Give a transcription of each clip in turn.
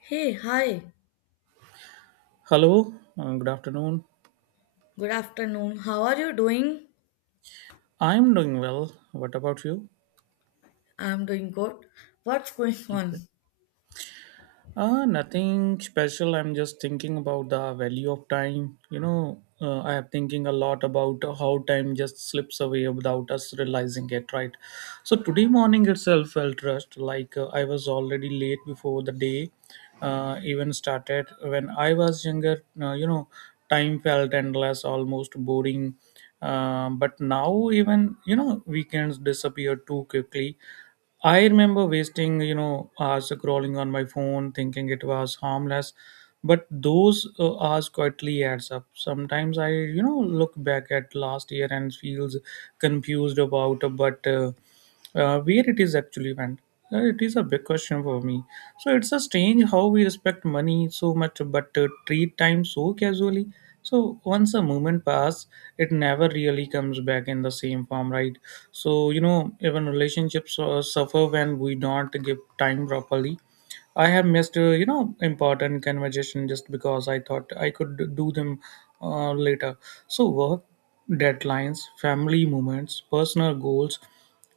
Hey, hi. Hello, good afternoon. Good afternoon. How are you doing? I'm doing well. What about you? I'm doing good. What's going on? Nothing special. I'm just thinking about the value of time. I am thinking a lot about how time just slips away without us realizing it, right? So today morning itself felt rushed, like I was already late before the day even started. When I was younger, time felt endless, almost boring. But now even weekends disappear too quickly. I remember wasting, hours scrolling on my phone, thinking it was harmless. But those hours quietly adds up. Sometimes I look back at last year and feels confused about. But Where it is actually went. It is a big question for me. So it's a strange how we respect money so much but treat time so casually. So once a moment pass, it never really comes back in the same form, right? So even relationships suffer when we don't give time properly. I have missed, important conversation just because I thought I could do them later. So work deadlines, family moments, personal goals,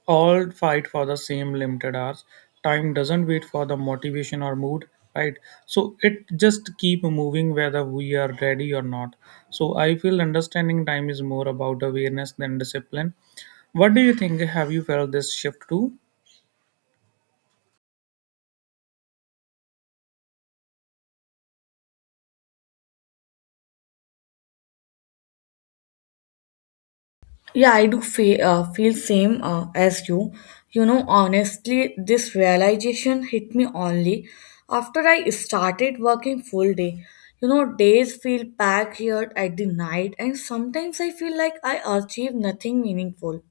all fight for the same limited hours. Time doesn't wait for the motivation or mood, right? So it just keep moving whether we are ready or not. So I feel understanding time is more about awareness than discipline. What do you think? Have you felt this shift too? Yeah, I do feel same as you. You know, honestly, this realization hit me only after I started working full day. You know, days feel packed here at the night, and sometimes I feel like I achieve nothing meaningful.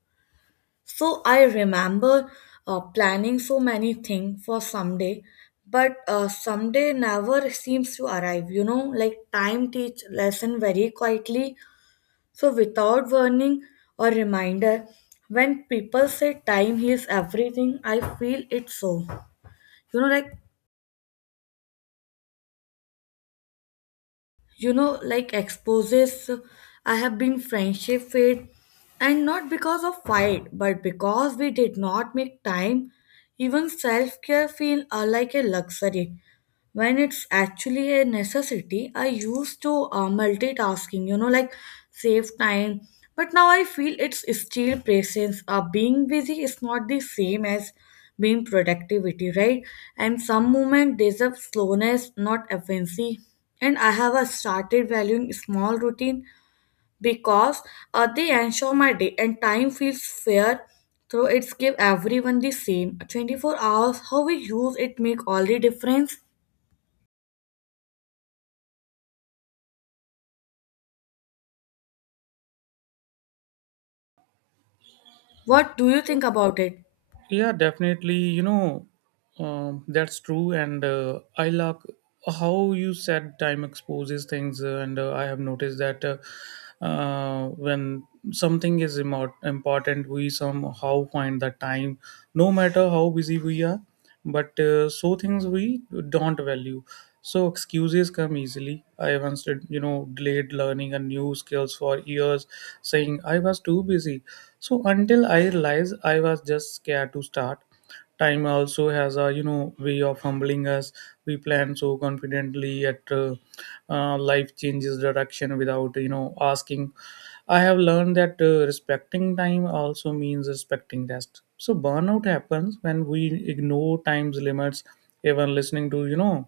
So I remember planning so many things for someday, but someday never seems to arrive. You know, like time teach lesson very quietly, so without warning or reminder. When people say time heals everything, I feel it so. You know, like like exposes. I have been friendship fade, and not because of fight but because we did not make time. Even self-care feel like a luxury when it's actually a necessity. I used to multitasking, like save time, but now I feel it's still presence. Being busy is not the same as being productivity, right? And some moment deserve slowness, not efficiency. And I have started valuing small routine, because they ensure my day and time feels fair. So it's give everyone the same 24 hours. How we use it make all the difference. What do you think about it? Yeah, definitely. You know, that's true. And I like how you said time exposes things. And I have noticed that when something is important, we somehow find the time, no matter how busy we are. But so things we don't value. So excuses come easily. I once did, delayed learning a new skills for years, saying I was too busy. So until I realized I was just scared to start. Time also has a way of humbling us. We plan so confidently at life changes direction without asking. I have learned that respecting time also means respecting rest. So burnout happens when we ignore time's limits. Even listening to you know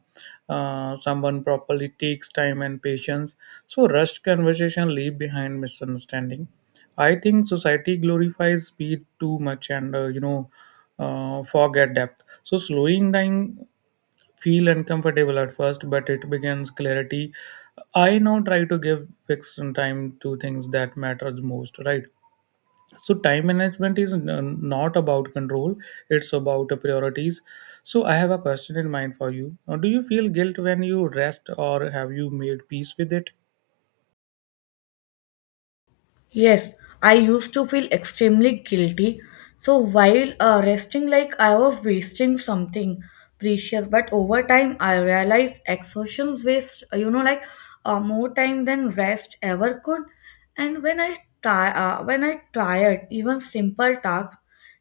uh, someone properly takes time and patience. So rushed conversation leave behind misunderstanding. I think society glorifies speed too much and forget depth. So slowing down feel uncomfortable at first, but it begins clarity. I now try to give fixed time to things that matters most. Right. So time management is not about control; it's about priorities. So I have a question in mind for you. Do you feel guilt when you rest, or have you made peace with it? Yes, I used to feel extremely guilty. So while resting, like I was wasting something precious, but over time I realized exertions waste, like more time than rest ever could. And when I tired, even simple tasks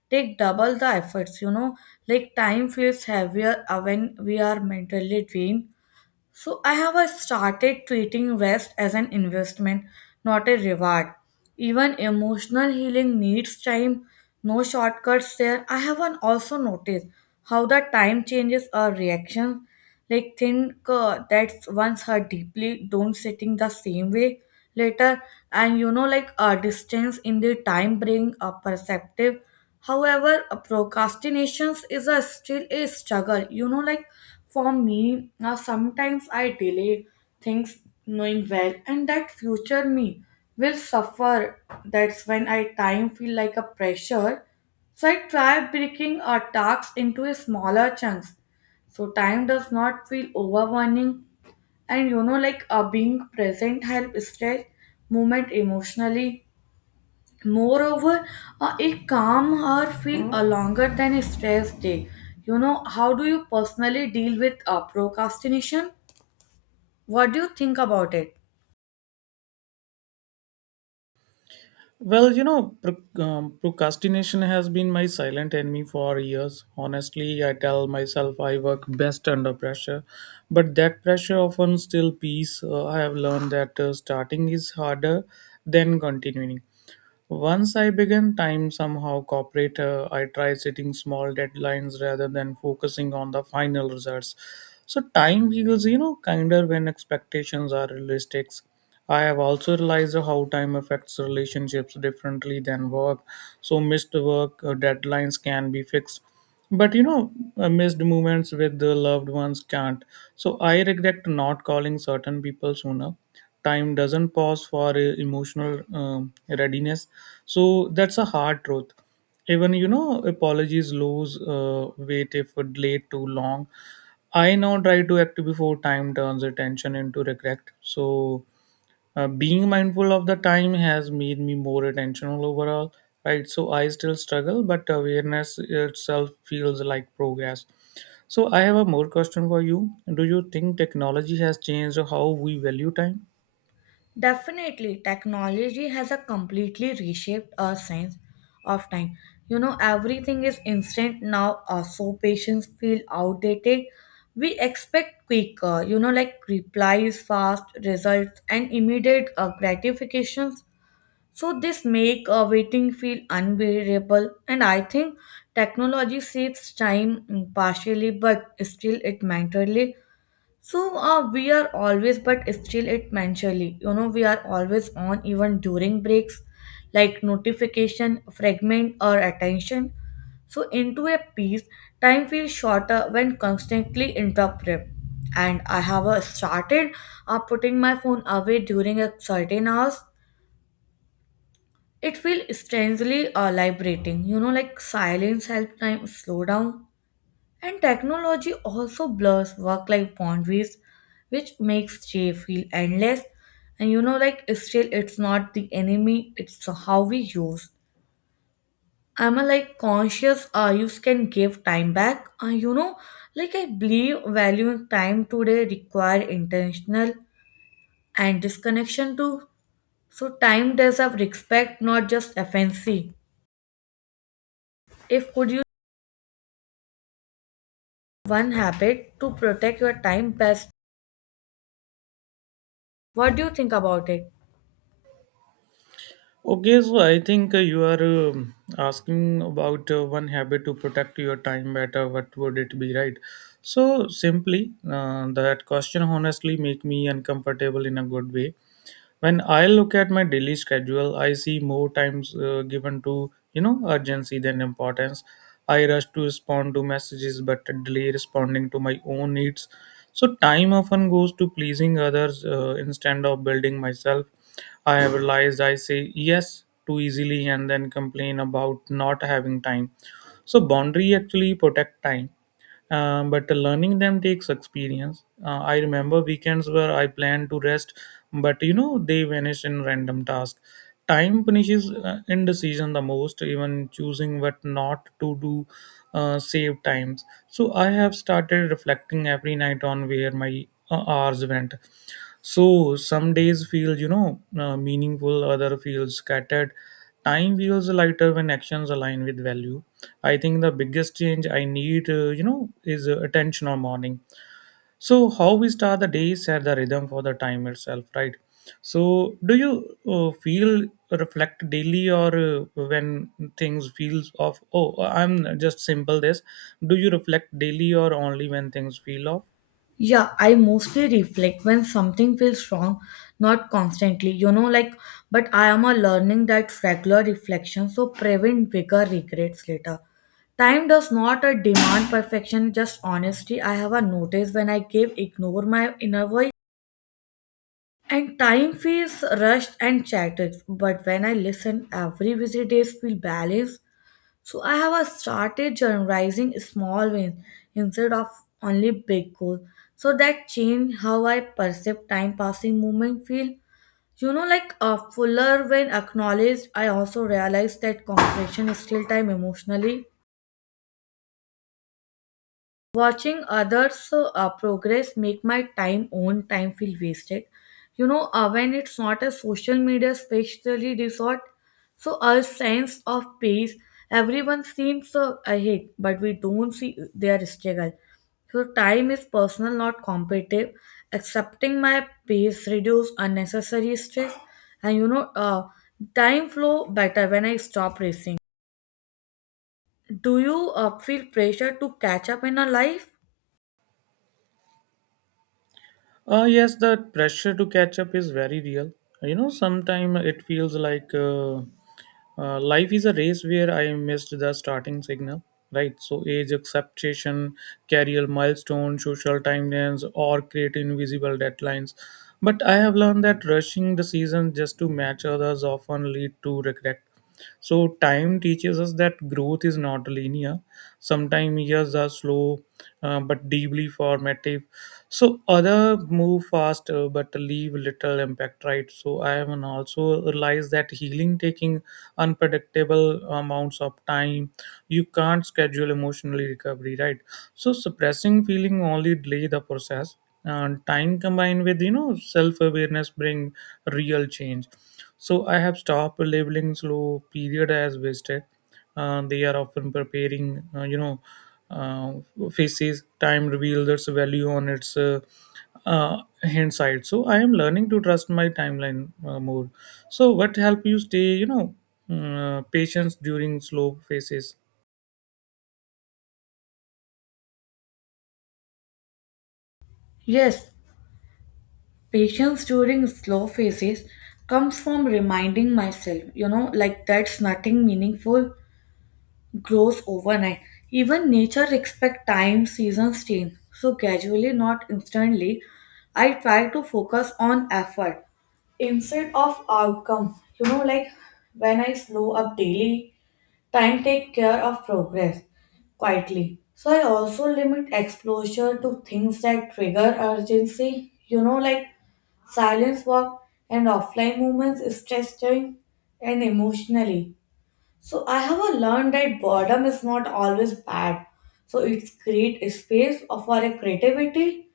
take double the efforts. You know, like time feels heavier when we are mentally drained. So I have started treating rest as an investment, not a reward. Even emotional healing needs time, no shortcuts there. I have an also noticed how the time changes our reactions. Like think that once hurt deeply, don't sitting the same way later. And like a distance in the time bring a perceptive. However, a procrastinations is a still a struggle, like for me now. Sometimes I delay things, knowing well and that future me will suffer. That's when I time feel like a pressure. So I try breaking a task into a smaller chunks, so time does not feel overwhelming. And like being present helps stretch movement emotionally. Moreover, it calm her feel longer than a stress day. How do you personally deal with procrastination? What do you think about it? Well, you know, procrastination has been my silent enemy for years. Honestly, I tell myself I work best under pressure, but that pressure often still peace. I have learned that starting is harder than continuing. Once I began time somehow corporate, I tried setting small deadlines rather than focusing on the final results. So time feels, kinder when expectations are realistic. I have also realized how time affects relationships differently than work. So missed work deadlines can be fixed, but missed moments with the loved ones can't. So I regret not calling certain people sooner. Time doesn't pause for emotional readiness, so that's a hard truth. Even apologies lose weight if delayed too long. I now try to act before time turns attention into regret. So being mindful of the time has made me more attentional overall, right? So I still struggle but awareness itself feels like progress. So I have a more question for you. Do you think technology has changed how we value time? Definitely, technology has a completely reshaped our sense of time. You know, everything is instant now, so patients feel outdated. We expect quicker, you know, like replies, fast results, and immediate gratifications. So this make waiting feel unbearable. And I think technology saves time partially, but still it mentally. So we are always, but still it mentally, we are always on even during breaks, like notification, fragment, or attention. So into a piece, time feels shorter when constantly interrupted. And I have started putting my phone away during a certain hours. It feels strangely liberating, you know, like silence helps time slow down. And technology also blurs work life boundaries, which makes J feel endless. And like, still, it's not the enemy, it's how we use. I'm a like conscious use can give time back. Like, I believe valuing time today require intentional and disconnection too. So, time deserve respect, not just efficiency. If could you one habit to protect your time best, what do you think about it? Okay, so I think you are asking about one habit to protect your time better. What would it be, right? So simply, that question honestly make me uncomfortable in a good way. When I look at my daily schedule I see more times given to urgency than importance. I rush to respond to messages but delay responding to my own needs. So time often goes to pleasing others instead of building myself. I have realized I say yes too easily and then complain about not having time. So boundary actually protect time. But learning them takes experience. I remember weekends where I planned to rest, but they vanish in random tasks. Time punishes indecision the most. Even choosing what not to do save times. So I have started reflecting every night on where my hours went. So some days feel, meaningful, other feels scattered. Time feels lighter when actions align with value. I think the biggest change I need, is attention or morning. So how we start the day set the rhythm for the time itself, right? So do you feel reflect daily or when things feels off? Oh, I'm just simple this. Do you reflect daily or only when things feel off? Yeah, I mostly reflect when something feels wrong, not constantly, like, but I am a learning that regular reflection so prevent bigger regrets later. Time does not a demand perfection, just honesty. I have a notice when I give ignore my inner voice, and time feels rushed and chatted. But when I listen, every visit days feel balanced. So I have started journalizing small wins instead of only big goals. So that changed how I perceive time passing movement feel. You know, like a fuller when acknowledged, I also realized that compression still time emotionally. Watching others progress make my time own time feel wasted. When it's not a social media, especially resort. So our sense of pace, everyone seems ahead, but we don't see their struggle. So time is personal, not competitive. Accepting my pace reduce unnecessary stress. And time flow better when I stop racing. Do you feel pressure to catch up in a life? Yes, the pressure to catch up is very real. You know, sometimes it feels like life is a race where I missed the starting signal, right? So, age acceptation, career milestones, social timelines, or create invisible deadlines. But I have learned that rushing the season just to match others often lead to regret. So time teaches us that growth is not linear. Sometimes years are slow, but deeply formative. So other move fast but leave little impact, right? So I have an also realized that healing taking unpredictable amounts of time. You can't schedule emotionally recovery, right? So suppressing feeling only delay the process. And time combined with self awareness bring real change. So I have stopped labeling slow period as wasted. They are often preparing, uh, faces. Time reveals its value on its uh, hindsight. So I am learning to trust my timeline more. So what help you stay, patience during slow phases? Yes, patience during slow phases comes from reminding myself, like that's nothing meaningful grows overnight. Even nature expect time, seasons change. So gradually, not instantly, I try to focus on effort instead of outcome. You know, like when I slow up daily, time take care of progress quietly. So I also limit exposure to things that trigger urgency. You know, like silence walk and offline movements is testing and emotionally. So I have a learned that boredom is not always bad, so it's create a space of our creativity.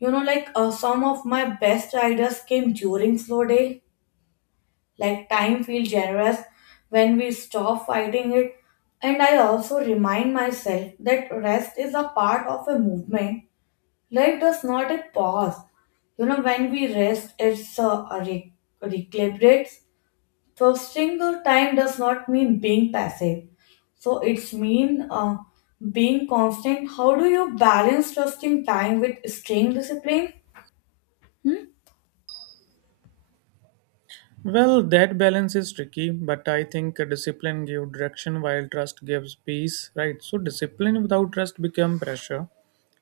Like some of my best ideas came during slow day. Like time feels generous when we stop fighting it. And I also remind myself that rest is a part of a movement. Life does not a pause. You know, when we rest, it's recalibrates. So, single time does not mean being passive. So, it's mean being constant. How do you balance trusting time with staying disciplined? Well, that balance is tricky, but I think discipline gives direction while trust gives peace, right? So discipline without trust become pressure.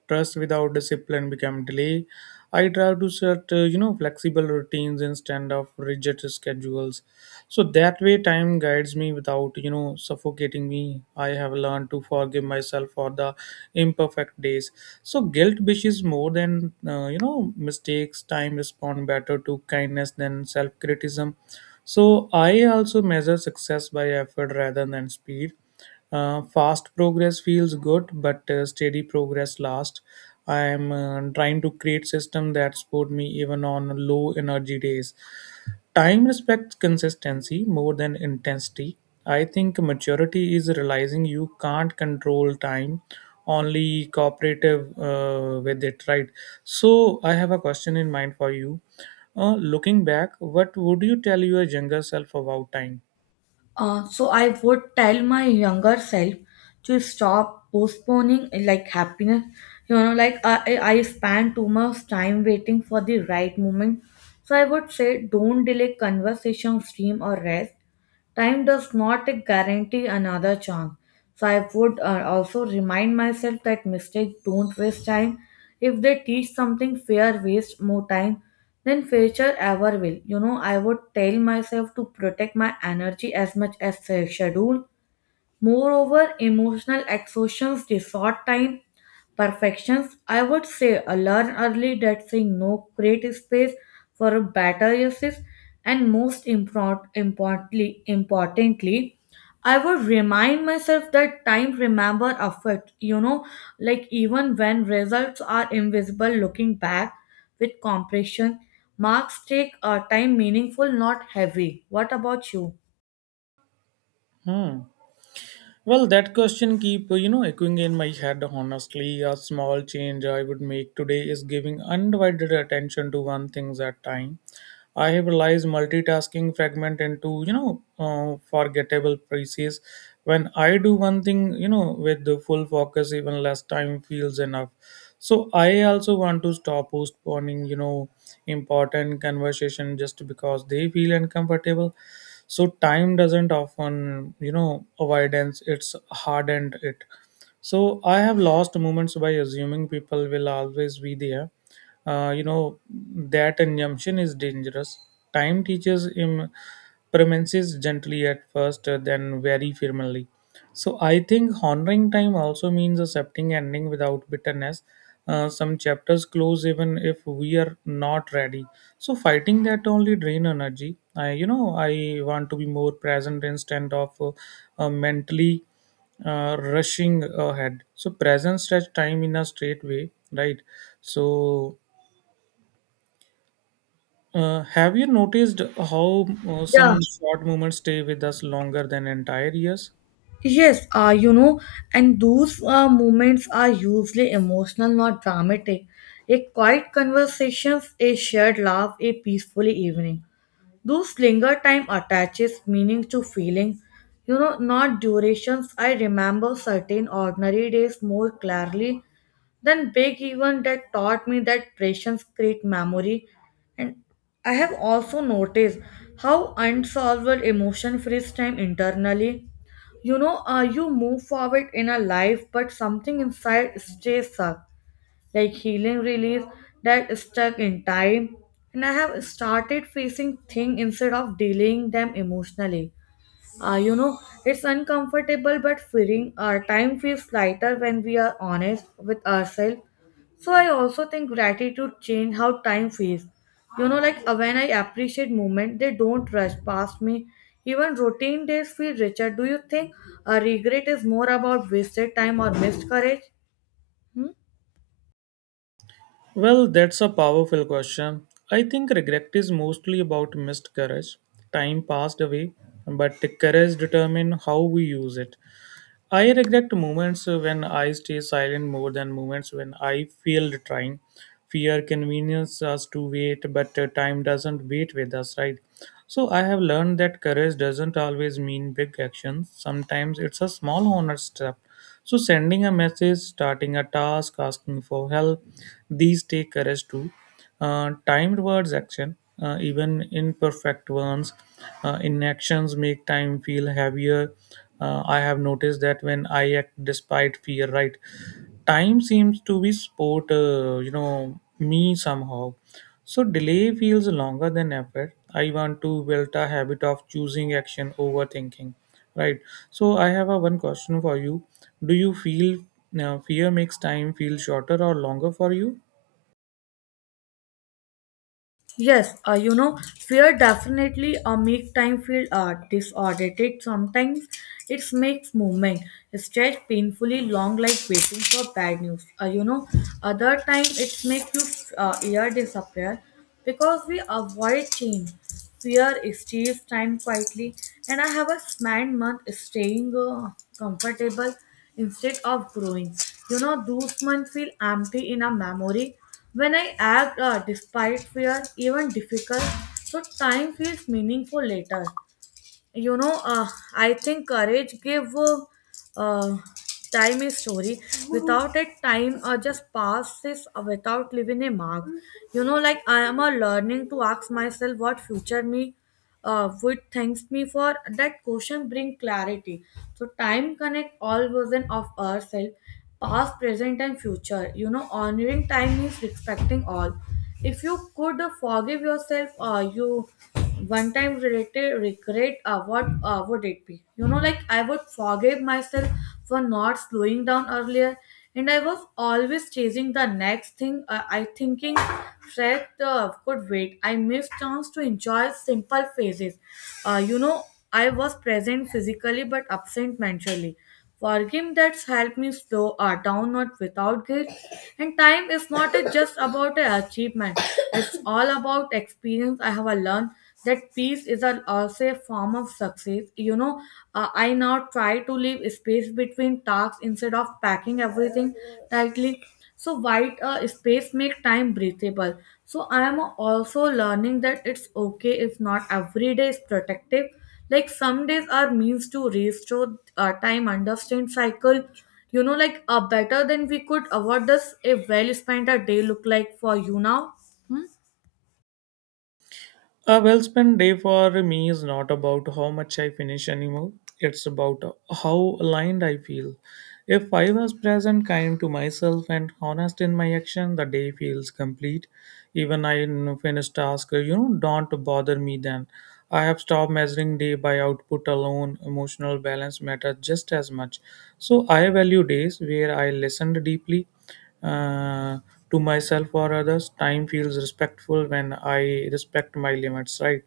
Trust without discipline become delay. I try to set, flexible routines instead of rigid schedules. So that way time guides me without, suffocating me. I have learned to forgive myself for the imperfect days. So guilt wishes more than, mistakes. Time respond better to kindness than self-criticism. So I also measure success by effort rather than speed. Fast progress feels good, but steady progress lasts. I am trying to create system that support me even on low energy days. Time respects consistency more than intensity. I think maturity is realizing you can't control time, only cooperative with it, right? So I have a question in mind for you. Looking back, what would you tell your younger self about time? So I would tell my younger self to stop postponing, like happiness. You know, like I spend too much time waiting for the right moment. So I would say don't delay conversation, stream or rest. Time does not guarantee another chance. So I would also remind myself that mistakes don't waste time. If they teach something, fear waste more time than future ever will. You know, I would tell myself to protect my energy as much as schedule. Moreover, emotional exhaustions, the short time, perfections. I would say I learn early that saying no create space for a better uses. And most importantly, I would remind myself that time remember effort, you know, like even when results are invisible, looking back with compression, marks take a time meaningful, not heavy. What about you? Hmm. Well, that question keep echoing in my head. Honestly, a small change I would make today is giving undivided attention to one things at time. I have realized multitasking fragment into forgettable pieces. When I do one thing, with the full focus, even less time feels enough. So I also want to stop postponing, important conversation just because they feel uncomfortable. So time doesn't often avoidance, it's hardened it. So I have lost moments by assuming people will always be there. That assumption is dangerous. Time teaches him premises gently at first, then very firmly. So I think honoring time also means accepting ending without bitterness. Some chapters close even if we are not ready. So fighting that only drain energy. I want to be more present instead of mentally rushing ahead. So presence stretch time in a straight way, right? So have you noticed how Yeah. some short moments stay with us longer than entire years? Yes, and those moments are usually emotional, not dramatic. A quiet conversations, a shared laugh, a peaceful evening. Those linger time attaches meaning to feeling, not durations. I remember certain ordinary days more clearly than big event that taught me that patience create memory. And I have also noticed how unsolved emotion frees time internally. You know, you move forward in a life, but something inside stays stuck, like healing release that stuck in time. And I have started facing things instead of dealing them emotionally. uh, you know it's uncomfortable but freeing. Our time feels lighter when we are honest with ourselves. So I also think gratitude change how time feels. You know, like when I appreciate moment, they don't rush past me. Even routine days feel richer. Do you think a regret is more about wasted time or missed courage? Hmm? Well, that's a powerful question. I think regret is mostly about missed courage. Time passed away, but the courage determines how we use it. I regret moments when I stay silent more than moments when I feel trying. Fear convenience us to wait, but time doesn't wait with us, right? So I have learned that courage doesn't always mean big actions. Sometimes it's a small honest step. So sending a message, starting a task, asking for help, these take courage too. Timed words action, even imperfect ones, inactions make time feel heavier. I have noticed that when I act despite fear, right? Time seems to be sport, me somehow. So delay feels longer than effort. I want to build a habit of choosing action over thinking, right? So I have a one question for you. Do you feel fear makes time feel shorter or longer for you? Yes, fear definitely a make time feel disoriented. Sometimes it makes movement stretch painfully long, like waiting for bad news. Other time it makes you ear disappear because we avoid change. Fear steals time quietly, and I have a spent month staying comfortable instead of growing. You know, those months feel empty in a memory. When I act despite fear, even difficult, so time feels meaningful later. you know uh, I think courage gave uh, time a story. Without it time just passes without leaving a mark. Like I am a learning to ask myself what future me would thanks me for. That question bring clarity. So time connect all version of ourselves, past, present, and future. Honoring time means respecting all. If you could forgive yourself you one time related regret, what would it be? Like I would forgive myself for not slowing down earlier. And I was always chasing the next thing. I thinking fred could wait. I missed chance to enjoy simple phases. uh, you know I was present physically but absent mentally. For game that's helped me slow down, not without guilt. And time is not just about an achievement. It's all about experience. I have a learned that peace is a, also a form of success. You know, I now try to leave space between tasks instead of packing everything tightly. So white space make time breathable. So I am also learning that it's okay if not every day is protective, like some days are means to restore time understand cycle, better than we could. What does a well spent a day look like for you now? Hmm? A well spent day for me is not about how much I finish anymore, it's about how aligned I feel. If I was present, kind to myself, and honest in my action, the day feels complete. Even I finished task, you know, don't bother me then. I have stopped measuring day by output alone. Emotional balance matters just as much. So I value days where I listened deeply uh, to myself or others. Time feels respectful when I respect my limits, right?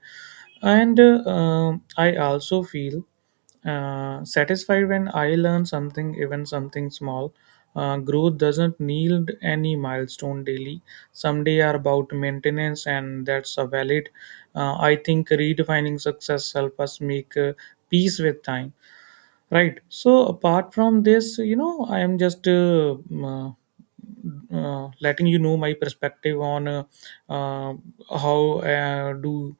And I also feel satisfied when I learn something, even something small. Growth doesn't need any milestone daily. Some day are about maintenance, and that's a valid. I think redefining success help us make peace with time. Right. So apart from this, you know, I am just uh, letting you know my perspective on uh, how do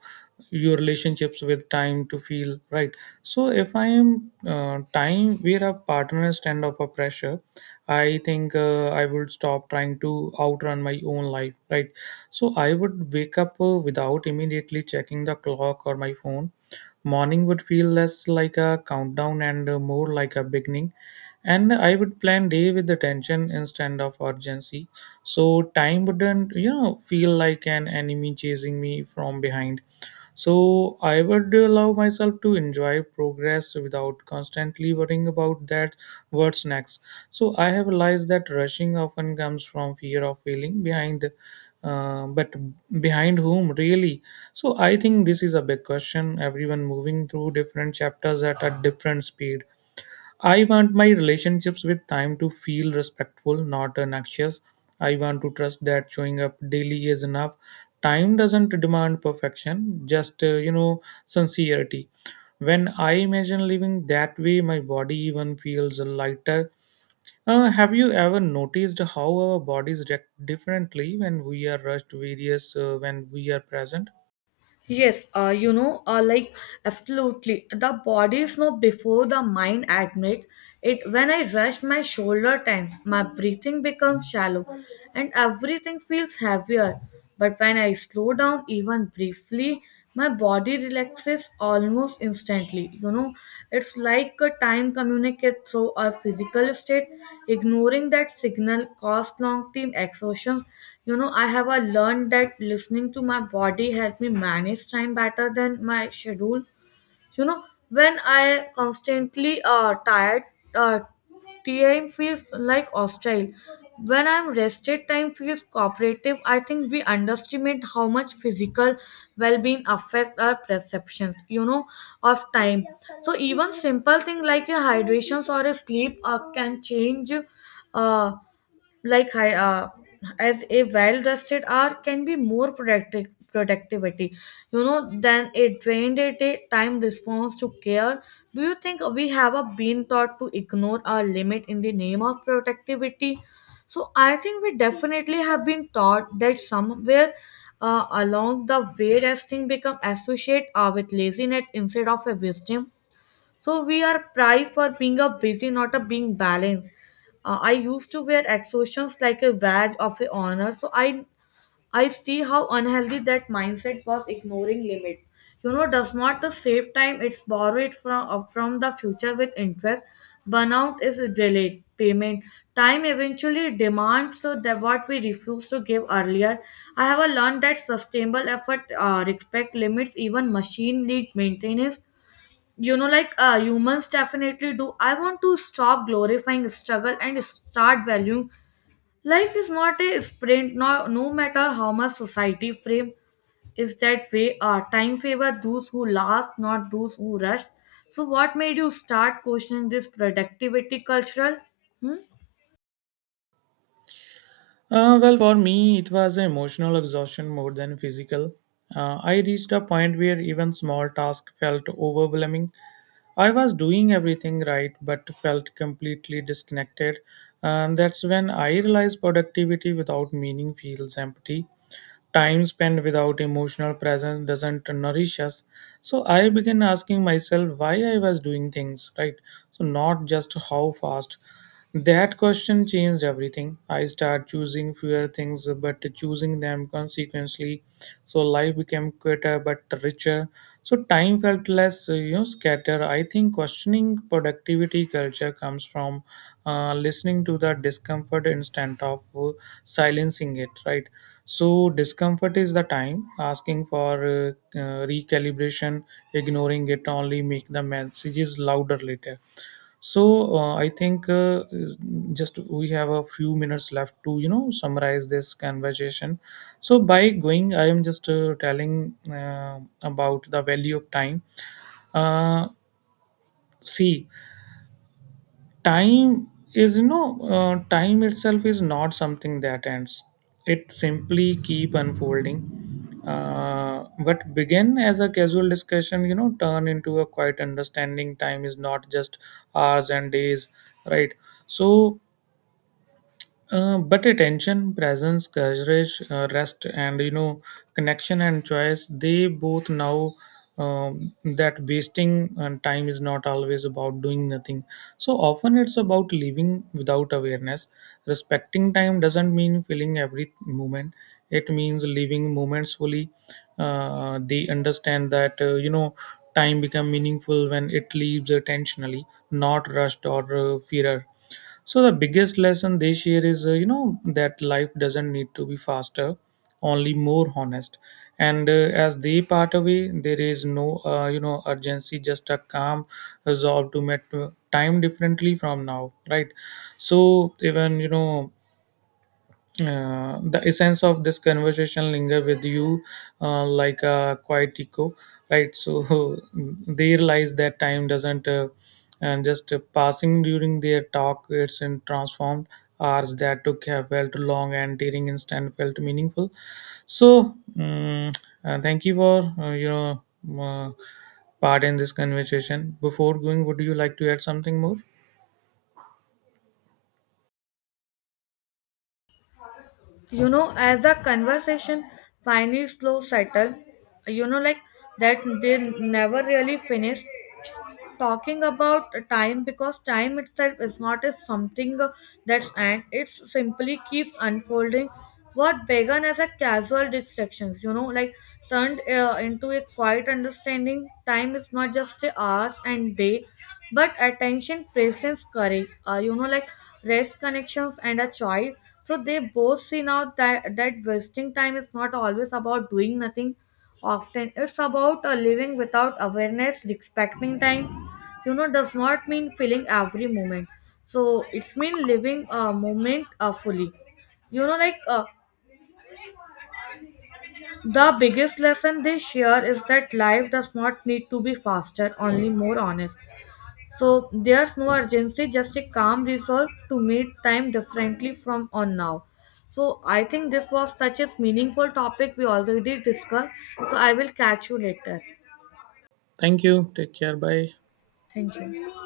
your relationships with time to feel right. So if I am time where a partner stand up a pressure, I think I would stop trying to outrun my own life. Right. So I would wake up without immediately checking the clock or my phone. Morning would feel less like a countdown and more like a beginning. And I would plan day with attention instead of urgency. So time wouldn't, you know, feel like an enemy chasing me from behind. So I would allow myself to enjoy progress without constantly worrying about that what's next. So I have realized that rushing often comes from fear of failing behind but behind whom really. So I think this is a big question. Everyone moving through different chapters at a different speed. I want my relationships with time to feel respectful, not anxious. I want to trust that showing up daily is enough. Time doesn't demand perfection, just you know, sincerity. When I imagine living that way, my body even feels lighter. Have you ever noticed how our bodies react differently when we are rushed, various when we are present? Yes, absolutely. The body is now before the mind admits it. When I rest my shoulder tense, my breathing becomes shallow and everything feels heavier. But when I slow down even briefly, my body relaxes almost instantly. You know, it's like a time communicates through our physical state. Ignoring that signal causes long-term exhaustion. You know, I have learned that listening to my body helped me manage time better than my schedule. You know, when I constantly tired, uh, time feels like hostile. When I'm rested, time feels cooperative. I think we underestimate how much physical well-being affect our perceptions, you know, of time. So even simple thing like a hydration or a sleep can change. Uh, like hi- uh, as a well-rested hour can be more productive productivity, you know, than a drained at a time response to care. Do you think we have a been taught to ignore our limit in the name of productivity? So I think we definitely have been taught that somewhere. Along the way resting become associated with laziness instead of a wisdom. So we are prized for being a busy, not a being balanced. I used to wear exhaustions like a badge of a honor. So I see how unhealthy that mindset was ignoring limit. You know, does not the save time, it's borrowed from the future with interest. Burnout is a delayed payment. Time eventually demands so that what we refuse to give earlier. I have learned that sustainable effort respect limits, even machine need maintenance. Humans definitely do. I want to stop glorifying struggle and start valuing. Life is not a sprint, no, no matter how much society frame is that way. Time favor those who last, not those who rush. So what made you start questioning this productivity cultural? Hmm? Well, for me, it was emotional exhaustion more than physical. I reached a point where even small tasks felt overwhelming. I was doing everything right but felt completely disconnected. And that's when I realized productivity without meaning feels empty. Time spent without emotional presence doesn't nourish us. So I began asking myself why I was doing things, right? So not just how fast. That question changed everything. I start choosing fewer things, but choosing them consequently. So life became quieter but richer. So time felt less, you know, scattered. I think questioning productivity culture comes from listening to the discomfort instead of silencing it, right? So, discomfort is the time asking for recalibration. Ignoring it only make the messages louder later. So, I think just we have a few minutes left to, you know, summarize this conversation. So, by going, I am just telling about the value of time. Uh, See, time is, you know, time itself is not something that ends. It simply keep unfolding. What began as a casual discussion, you know, turn into a quiet understanding. Time is not just hours and days, right? So but attention, presence, courage, rest, and you know, connection and choice, they both now that wasting time is not always about doing nothing. So often it's about living without awareness. Respecting time doesn't mean filling every moment, it means living moments fully. They understand that, you know, time become meaningful when it leaves attentionally, not rushed or feared. So the biggest lesson this year is, you know, that life doesn't need to be faster, only more honest. And as they part away there is no you know, urgency, just a calm resolve to met time differently from now, right? So even, you know, the essence of this conversation linger with you, like a quiet echo, right? So they realize that time doesn't and just passing during their talk, it's in transformed. Hours that took have felt long and during instant felt meaningful. So thank you for your uh, part in this conversation. Before going, would you like to add something more? You know, as the conversation finally slow settled, you know like that they never really finished talking about time because time itself is not a something that's end. It simply keeps unfolding. What began as a casual distractions, turned into a quiet understanding. Time is not just the hours and day, but attention, presence, courage, rest, connections, and a choice. So they both see now that, that wasting time is not always about doing nothing. Often it's about living without awareness, respecting time, you know, does not mean feeling every moment. So it's mean living a moment fully. you know like uh, the biggest lesson they share is that life does not need to be faster, only more honest. So there's no urgency, just a calm resolve to meet time differently from on now. So I think this was such a meaningful topic we already discussed. So I will catch you later. Thank you, take care, bye. Thank you.